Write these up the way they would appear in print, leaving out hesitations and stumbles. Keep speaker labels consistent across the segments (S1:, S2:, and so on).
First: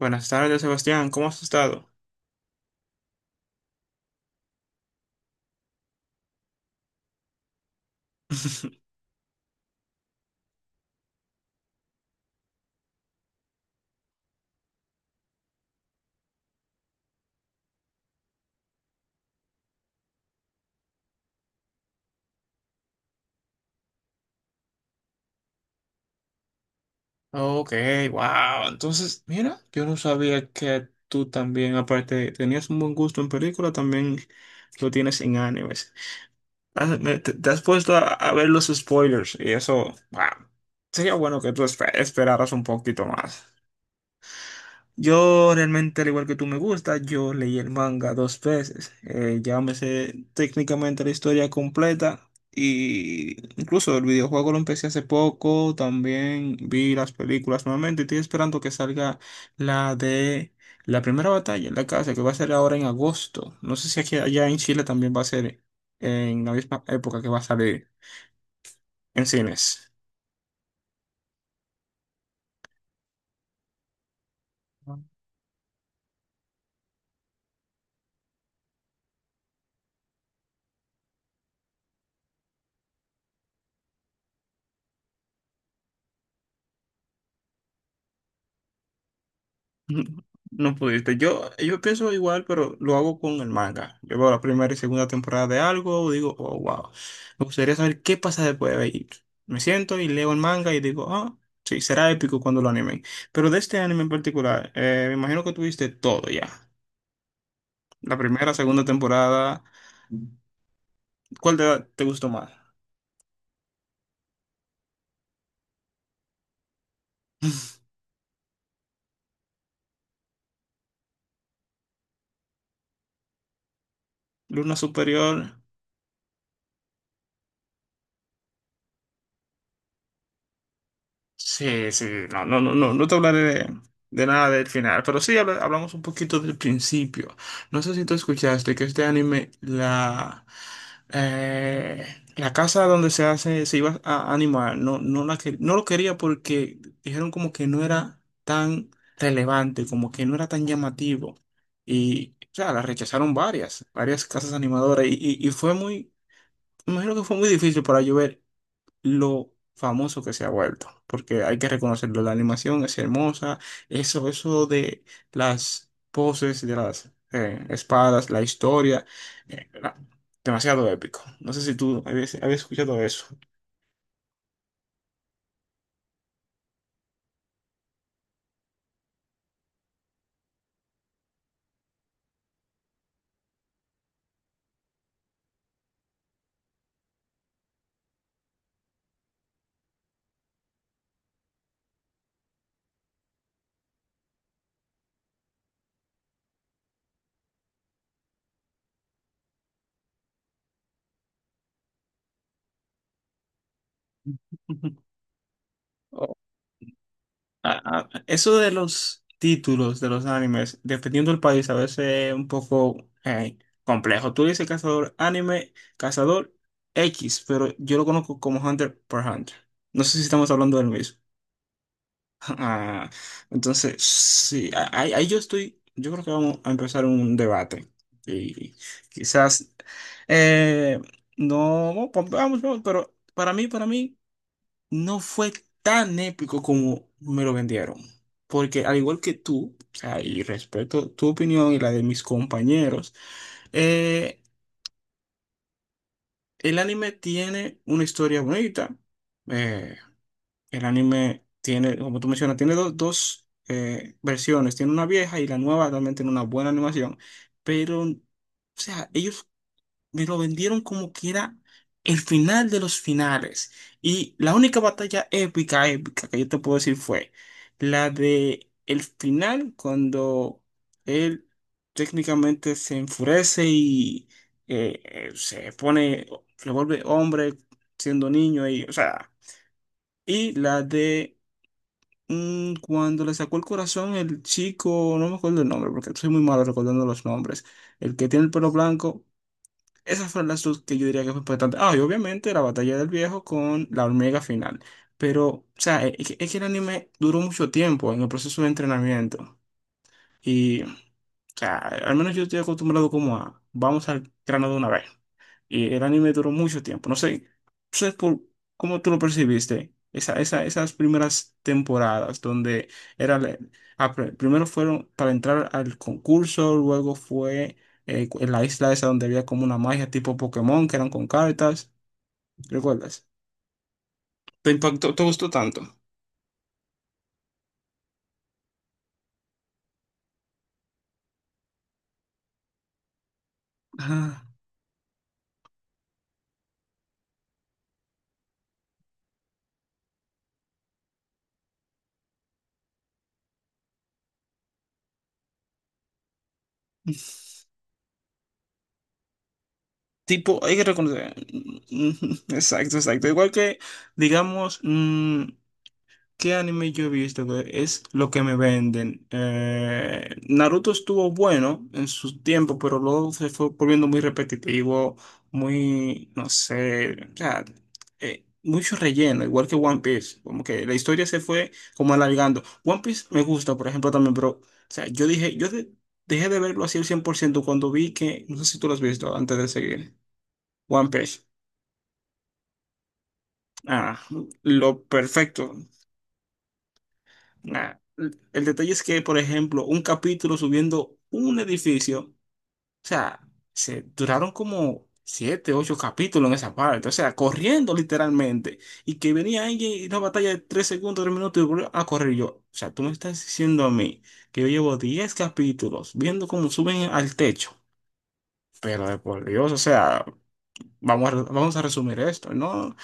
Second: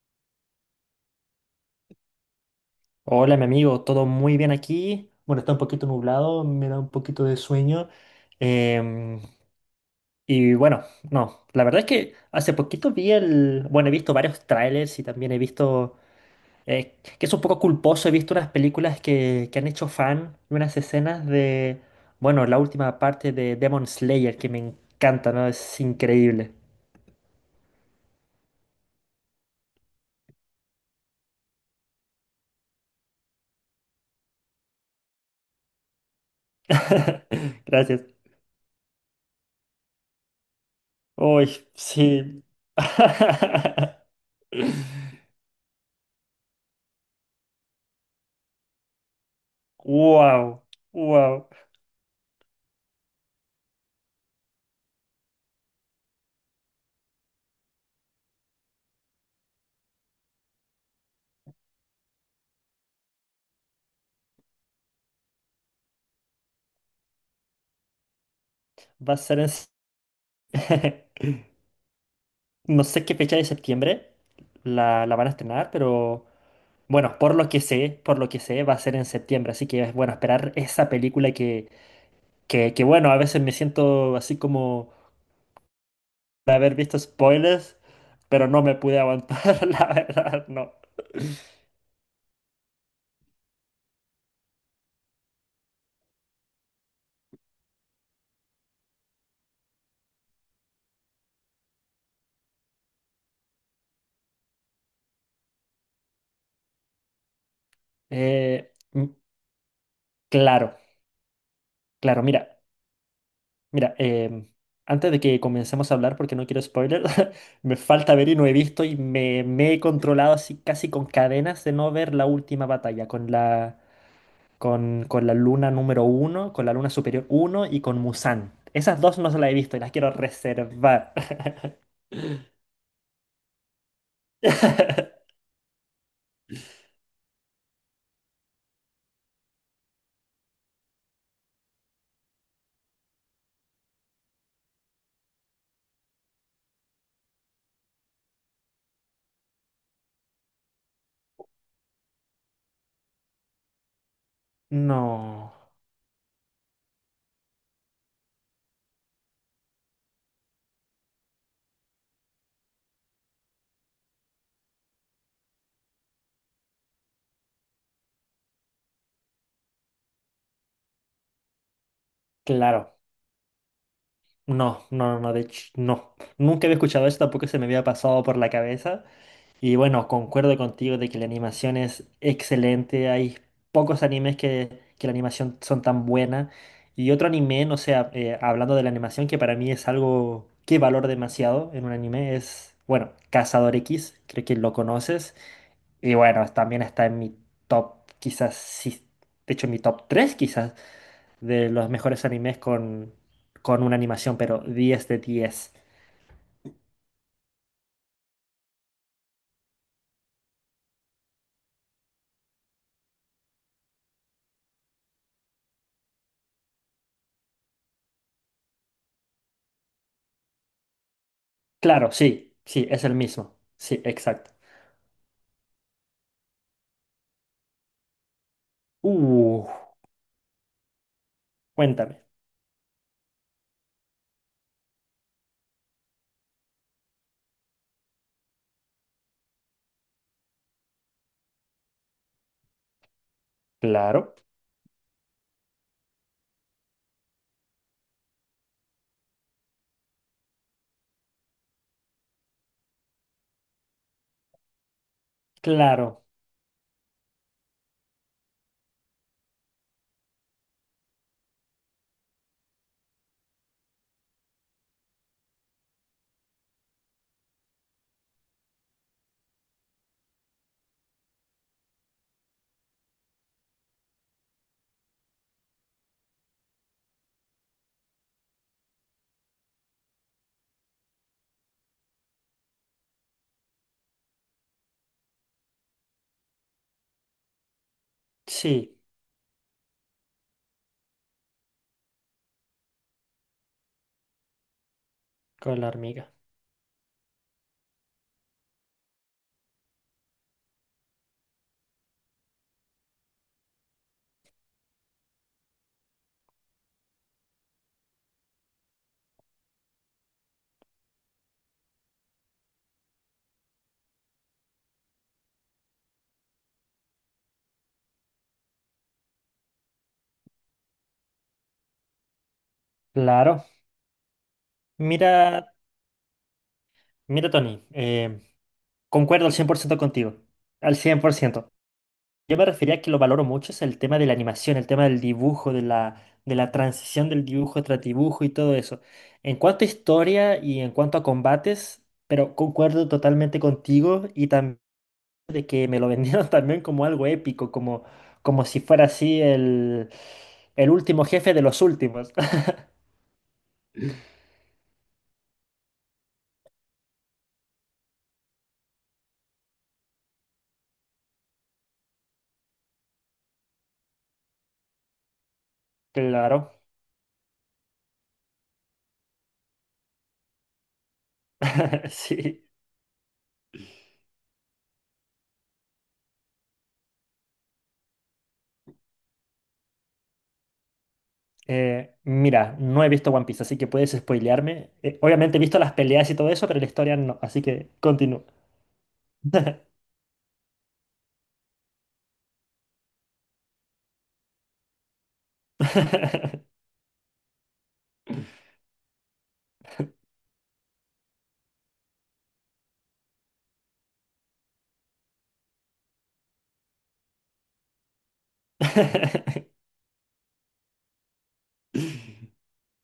S1: Buenas tardes, Sebastián. ¿Cómo has estado?
S2: Hola, mi amigo, todo muy bien aquí. Bueno, está un poquito nublado, me da un poquito de sueño. em, y bueno, no, la verdad es que hace poquito vi el... Bueno, he visto varios trailers y también he visto... que es un poco culposo, he visto unas películas que han hecho fan y unas escenas de... Bueno, la última parte de Demon Slayer que me encanta, ¿no? Es increíble.
S1: Ok, wow. Entonces, mira, yo no sabía que tú también, aparte, tenías un buen gusto en película, también lo tienes en animes. Te, te has puesto
S2: Gracias.
S1: a ver los spoilers y eso, wow. Sería bueno que tú
S2: Uy, sí.
S1: esperaras un poquito más. Yo realmente, al igual que tú me gusta, yo leí el manga dos veces. Ya me sé
S2: Wow,
S1: técnicamente la historia
S2: wow.
S1: completa y incluso el videojuego lo empecé hace poco. También vi las películas nuevamente. Estoy esperando que salga la de la primera batalla en la casa, que va a ser ahora en agosto. No sé si aquí allá en Chile también va a ser en la misma época que va a salir
S2: Va a
S1: en
S2: ser en...
S1: cines.
S2: No sé qué fecha de septiembre la van a estrenar, pero bueno, por lo que sé, por lo que sé, va a ser en septiembre. Así que es bueno esperar esa película que bueno, a veces me siento así como de haber visto spoilers, pero no me pude aguantar, la verdad, no.
S1: No pudiste. Yo pienso igual, pero lo hago con el manga. Yo veo la primera y segunda temporada de algo, digo, oh, wow. Me gustaría saber qué pasa después. Y me siento y leo el manga y digo, ah, sí, será épico cuando lo animen. Pero de este anime en particular, me imagino que tuviste todo ya. La primera,
S2: Eh,
S1: segunda
S2: mm,
S1: temporada.
S2: claro,
S1: ¿Cuál te
S2: claro,
S1: gustó más?
S2: mira. Mira, antes de que comencemos a hablar, porque no quiero spoiler, me falta ver y no he visto y me he controlado así casi con cadenas de no ver la última batalla con la,
S1: ¿Luna
S2: con la
S1: Superior?
S2: luna número uno, con la luna superior uno y con Musan. Esas dos no se las he visto y las quiero reservar.
S1: Sí, sí, no, no, no, no, no te hablaré de nada del final, pero sí hablamos un poquito del principio. No sé si tú escuchaste que este anime, la, eh, la casa donde se hace, se iba a animar, no, no, no lo quería porque dijeron como que no era tan relevante, como que no era tan llamativo. Y, o sea, la rechazaron varias, varias casas animadoras y
S2: No,
S1: fue muy, me imagino que fue muy difícil para llover lo famoso que se ha vuelto, porque hay que reconocerlo, la animación es hermosa, eso de las poses, de las espadas, la historia, era demasiado épico. No sé si tú habías
S2: claro,
S1: escuchado eso.
S2: no, no, no, de hecho, no. Nunca había escuchado esto, tampoco se me había pasado por la cabeza. Y bueno, concuerdo contigo de que la animación es excelente. Hay pocos animes que la animación son tan buena. Y otro anime, no sé, hablando de la animación, que para mí es algo que valoro demasiado en un anime, es, bueno, Cazador X, creo que lo conoces. Y bueno, también está en mi top, quizás, sí, de hecho en mi top 3 quizás, de los mejores animes con una animación, pero diez de diez.
S1: O- Eso de los títulos de los animes, dependiendo del país, a veces es un poco complejo. Tú dices cazador anime, cazador X, pero yo lo conozco como Hunter por Hunter. No sé si estamos hablando del mismo.
S2: Claro, sí, sí, es
S1: Ah,
S2: el mismo. Sí,
S1: entonces,
S2: exacto.
S1: sí, ahí, ahí yo estoy, yo creo que vamos a empezar un debate. Y
S2: Uh.
S1: quizás, eh, no,
S2: Cuéntame.
S1: vamos, vamos, vamos, pero para mí, no fue tan épico como me lo vendieron. Porque al igual que tú, o sea, y respeto tu opinión y la de mis compañeros,
S2: Claro,
S1: eh, el anime tiene una historia bonita. eh, El anime tiene, como tú mencionas, tiene dos versiones. Tiene una vieja y la nueva también
S2: claro.
S1: tiene una buena animación. Pero, o sea, ellos me lo vendieron como que era el final de los finales. Y la única batalla épica, épica que yo te puedo decir fue la de el final cuando él técnicamente se enfurece y se pone, se vuelve hombre siendo niño y, o sea, y la de cuando le sacó el corazón el chico, no me acuerdo el nombre porque soy muy malo recordando los nombres, el que tiene el pelo
S2: Sí,
S1: blanco, esas fueron las dos que yo diría que fue importante. Ah, y obviamente la batalla del viejo con la hormiga final. Pero, o
S2: con la
S1: sea,
S2: hormiga.
S1: es que el anime duró mucho tiempo en el proceso de entrenamiento. Y, o sea, al menos yo estoy acostumbrado como a, vamos al grano de una vez. Y el anime duró mucho tiempo. No sé por cómo tú lo percibiste. Esas primeras temporadas donde era primero fueron para entrar al concurso, luego fue en la isla esa donde había como una magia tipo Pokémon que eran con cartas. ¿Recuerdas?
S2: Claro.
S1: ¿Te impactó? ¿Te gustó
S2: Mira,
S1: tanto?
S2: Mira, Tony, concuerdo al 100% contigo. Al 100%. Yo me refería a que lo valoro mucho, es el tema de la
S1: Ah.
S2: animación, el tema del dibujo, de la transición del dibujo tras dibujo y todo eso. En cuanto a historia y en cuanto a combates, pero concuerdo totalmente contigo y también de que me lo vendieron también como algo épico, como, como si fuera así
S1: Tipo, hay que
S2: el último
S1: reconocer.
S2: jefe de los últimos.
S1: Exacto, exacto. Igual que, digamos, ¿qué anime yo he visto que es lo que me venden? Naruto estuvo bueno en su tiempo, pero luego se fue volviendo muy repetitivo, muy, no
S2: Claro,
S1: sé, o sea, mucho relleno, igual que One Piece, como que la historia se fue como
S2: sí.
S1: alargando. One Piece me gusta, por ejemplo, también, pero, o sea, yo dije, dejé de verlo así al 100% cuando vi que, no sé si tú lo has visto antes de seguir, One Piece.
S2: Mira, no he visto One Piece, así que puedes
S1: Ah,
S2: spoilearme.
S1: lo
S2: Obviamente he
S1: perfecto.
S2: visto las peleas y todo eso, pero la historia no, así que
S1: Nah, el
S2: continúa.
S1: el detalle es que, por ejemplo, un capítulo subiendo un edificio, o sea, se duraron como siete, ocho capítulos en esa parte, o sea, corriendo literalmente, y que venía alguien y una batalla de tres segundos, tres minutos y volvió a correr. Y yo, o sea, tú me estás diciendo a mí que yo llevo diez capítulos viendo cómo suben al techo, pero de por Dios, o sea, vamos a resumir esto, ¿no?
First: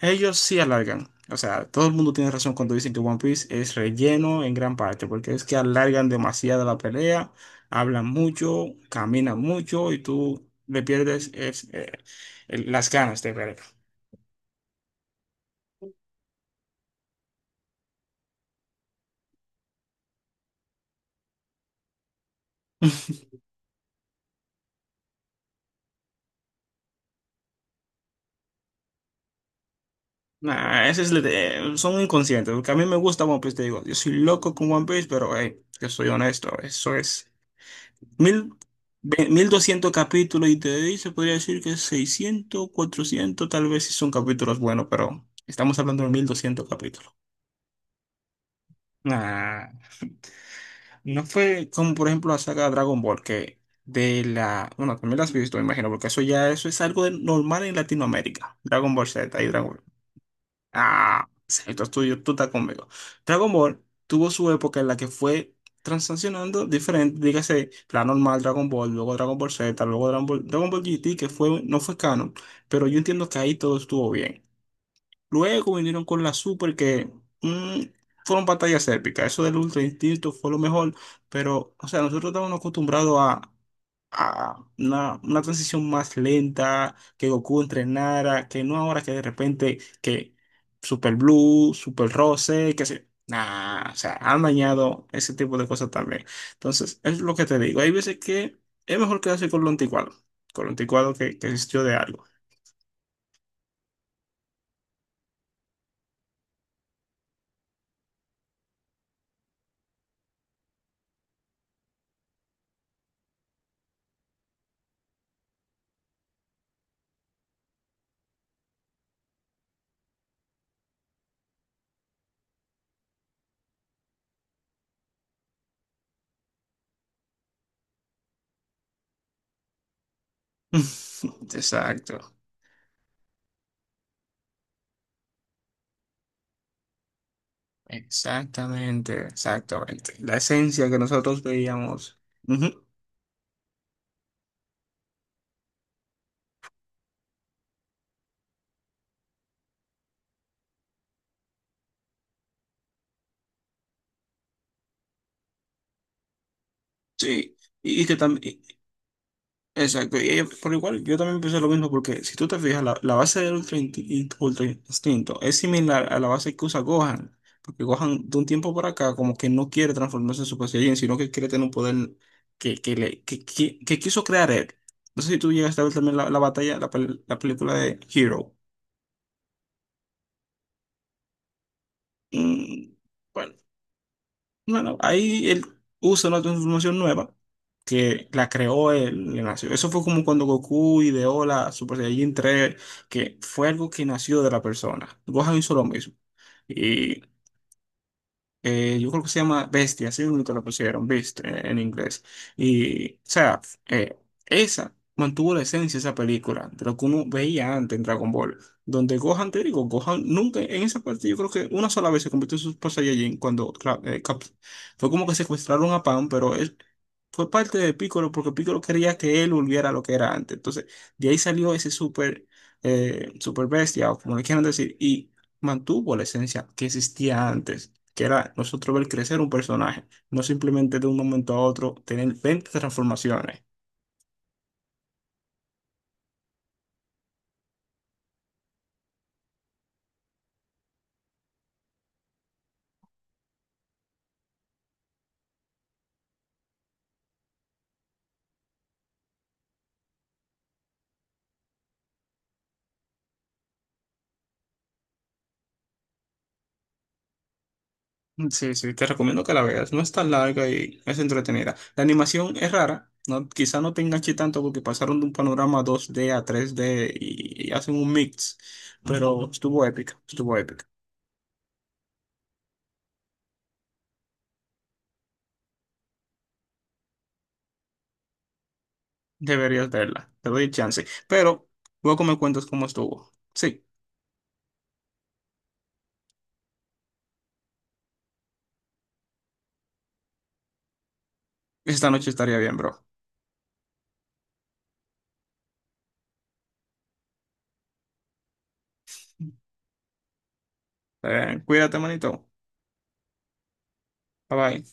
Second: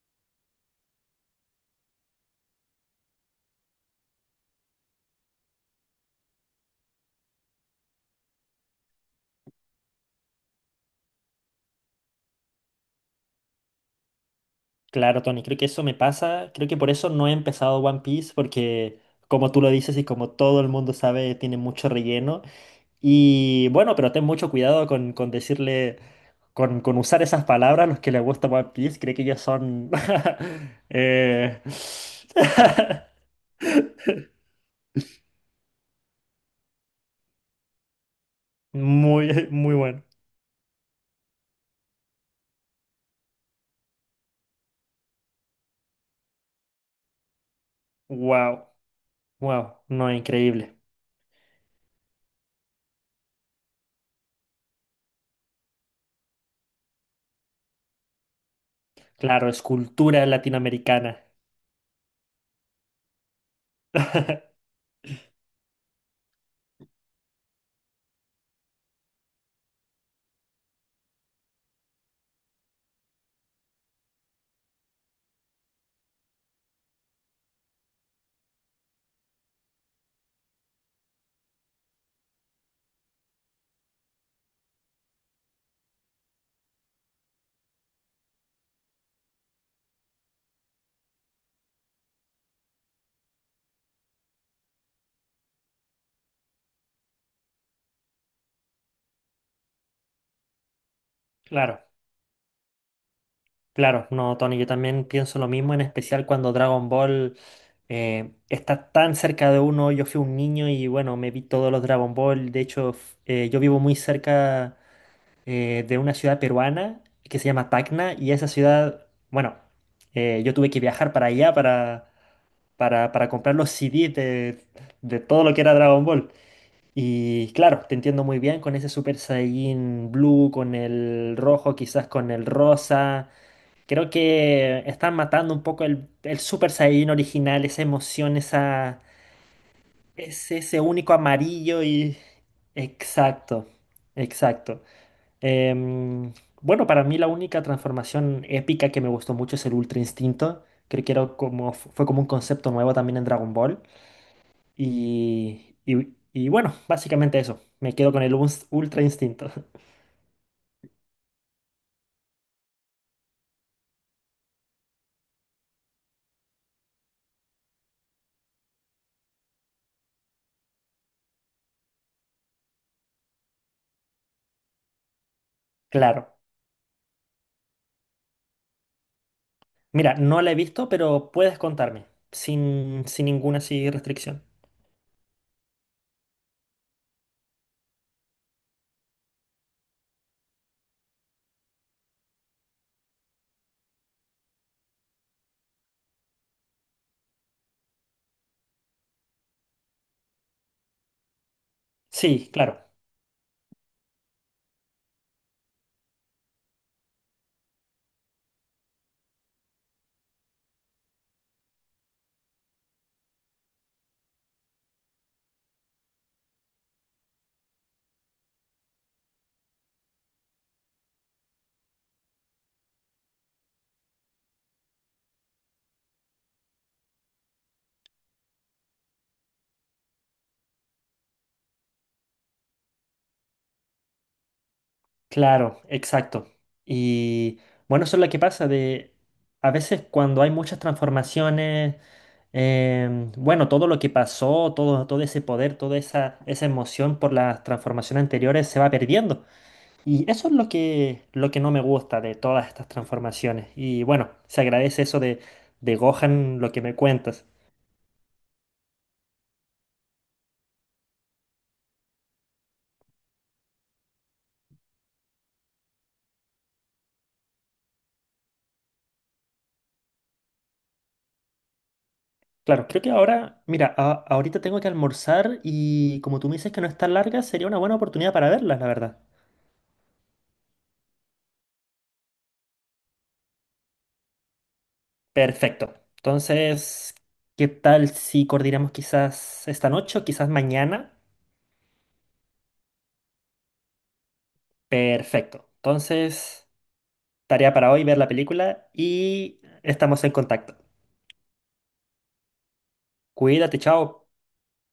S1: Ellos sí alargan. O sea, todo el mundo tiene razón cuando dicen que One Piece es relleno en gran parte, porque es que alargan demasiado la pelea, hablan mucho, caminan mucho y tú le pierdes es, las ganas de ver.
S2: Claro, Tony, creo que eso me pasa. Creo que por eso no he empezado One Piece, porque como tú lo dices y como todo el mundo sabe, tiene mucho relleno. Y bueno, pero ten mucho cuidado con decirle, con usar esas palabras a los que les gusta One Piece. Creo que ellos son...
S1: Nah, ese es
S2: eh,
S1: son inconscientes, porque a mí me gusta One Piece, te digo, yo soy loco con One Piece, pero hey, yo soy honesto, eso es. Mil,
S2: Muy,
S1: Mil
S2: muy
S1: doscientos
S2: bueno.
S1: capítulos y de ahí se podría decir que 600 400 tal vez si son capítulos buenos, pero estamos hablando de 1200 capítulos.
S2: Wow,
S1: Ah,
S2: wow, no, increíble.
S1: no fue como por ejemplo la saga Dragon Ball, que de la... Bueno, también la has visto, me imagino, porque eso ya eso es algo normal en Latinoamérica, Dragon Ball Z y
S2: Claro,
S1: Dragon Ball.
S2: escultura latinoamericana.
S1: Ah, esto es tuyo, tú estás conmigo. Dragon Ball tuvo su época en la que fue transaccionando diferente, dígase, la normal Dragon Ball, luego Dragon Ball Z, luego Dragon Ball, Dragon Ball GT, que fue, no fue canon, pero yo entiendo que ahí todo estuvo bien. Luego vinieron con la Super que mm, fueron batallas épicas. Eso del Ultra Instinto fue lo mejor, pero, o sea, nosotros estábamos acostumbrados a una transición más lenta, que Goku entrenara, que no ahora que de repente que Super Blue, Super Rose, que se... Nah, o sea, han dañado ese tipo de cosas también. Entonces, es lo que te digo. Hay veces que es mejor quedarse con lo anticuado que
S2: Claro,
S1: existió de algo.
S2: claro, no, Tony, yo también pienso lo mismo, en especial cuando Dragon Ball está tan cerca de uno. Yo fui un niño y bueno, me vi todos los Dragon Ball. De hecho, yo vivo muy cerca de una ciudad peruana que se llama Tacna y esa ciudad, bueno, yo tuve que viajar para allá para, para comprar los CDs de todo lo que era Dragon Ball. Y claro, te entiendo muy bien con ese Super Saiyan Blue, con el rojo, quizás
S1: Exacto,
S2: con el rosa. Creo que están matando un poco el Super Saiyan original, esa emoción, esa,
S1: exactamente, exactamente. La
S2: ese
S1: esencia que
S2: único
S1: nosotros
S2: amarillo y...
S1: veíamos. Ujú,
S2: Exacto, exacto. Em, bueno, para mí la única transformación épica que me gustó mucho es el Ultra Instinto. Creo que era como, fue como un concepto nuevo también en Dragon Ball. Y bueno, básicamente
S1: sí,
S2: eso. Me
S1: y
S2: quedo
S1: que
S2: con el
S1: también.
S2: Ultra Instinto.
S1: Exacto, por igual yo también pensé lo mismo porque si tú te fijas, la base del Ultra Instinto, Ultra Instinto es similar a la base que usa Gohan, porque Gohan de un tiempo para acá como que no quiere transformarse en Super Saiyajin, sino que quiere tener un poder que, le, que quiso crear él. No sé si tú llegaste a ver también la
S2: Claro.
S1: batalla, la película de Hero.
S2: Mira, no la he visto, pero puedes contarme,
S1: Mm,
S2: sin, sin
S1: bueno,
S2: ninguna así restricción.
S1: Bueno, ahí él usa una transformación nueva que la creó él, le nació. Eso fue como cuando Goku ideó la Super Saiyajin 3, que fue algo que nació de la persona. Gohan hizo lo mismo, yo creo que se llama Bestia, así mismo que la pusieron, Beast, en inglés.
S2: Sí, claro,
S1: Y, o sea, eh, esa mantuvo la esencia de esa película, de lo que uno veía antes en Dragon Ball, donde Gohan, te digo, Gohan nunca, en esa parte yo creo que una sola vez se convirtió en Super Saiyajin cuando claro, fue como que secuestraron a Pan, pero él fue parte de Piccolo porque Piccolo quería que él volviera a lo que era antes. Entonces, de ahí salió ese Super, Super Bestia, o como le quieran decir, y mantuvo la esencia que existía antes, que era nosotros ver crecer un personaje, no simplemente de un momento a otro tener 20 transformaciones.
S2: claro, exacto. Y bueno, eso es lo que pasa de a veces cuando hay muchas transformaciones, em, bueno, todo lo que pasó, todo, todo ese poder, toda esa, esa emoción por las transformaciones anteriores se va perdiendo. Y eso es lo que no me gusta de todas estas transformaciones. Y bueno, se agradece eso de Gohan, lo que me cuentas.
S1: Sí, sí, te recomiendo que la veas, no es tan larga y es entretenida. La animación es rara, no, quizá no te enganche tanto porque pasaron de un panorama 2D a 3D y hacen un mix, pero estuvo épica, estuvo épica.
S2: Claro, creo que ahora, mira, ahorita tengo que almorzar y como tú me dices que no es tan larga, sería una buena oportunidad para verlas, la verdad.
S1: Deberías verla, te doy chance, pero luego me cuentas cómo estuvo. Sí,
S2: Perfecto. Entonces, ¿qué tal si coordinamos quizás esta noche o quizás mañana?
S1: esta noche estaría bien, bro.
S2: Perfecto. Entonces, tarea para hoy ver la película y estamos en contacto.
S1: Cuídate, manito.
S2: Cuídate, chao.
S1: Bye bye.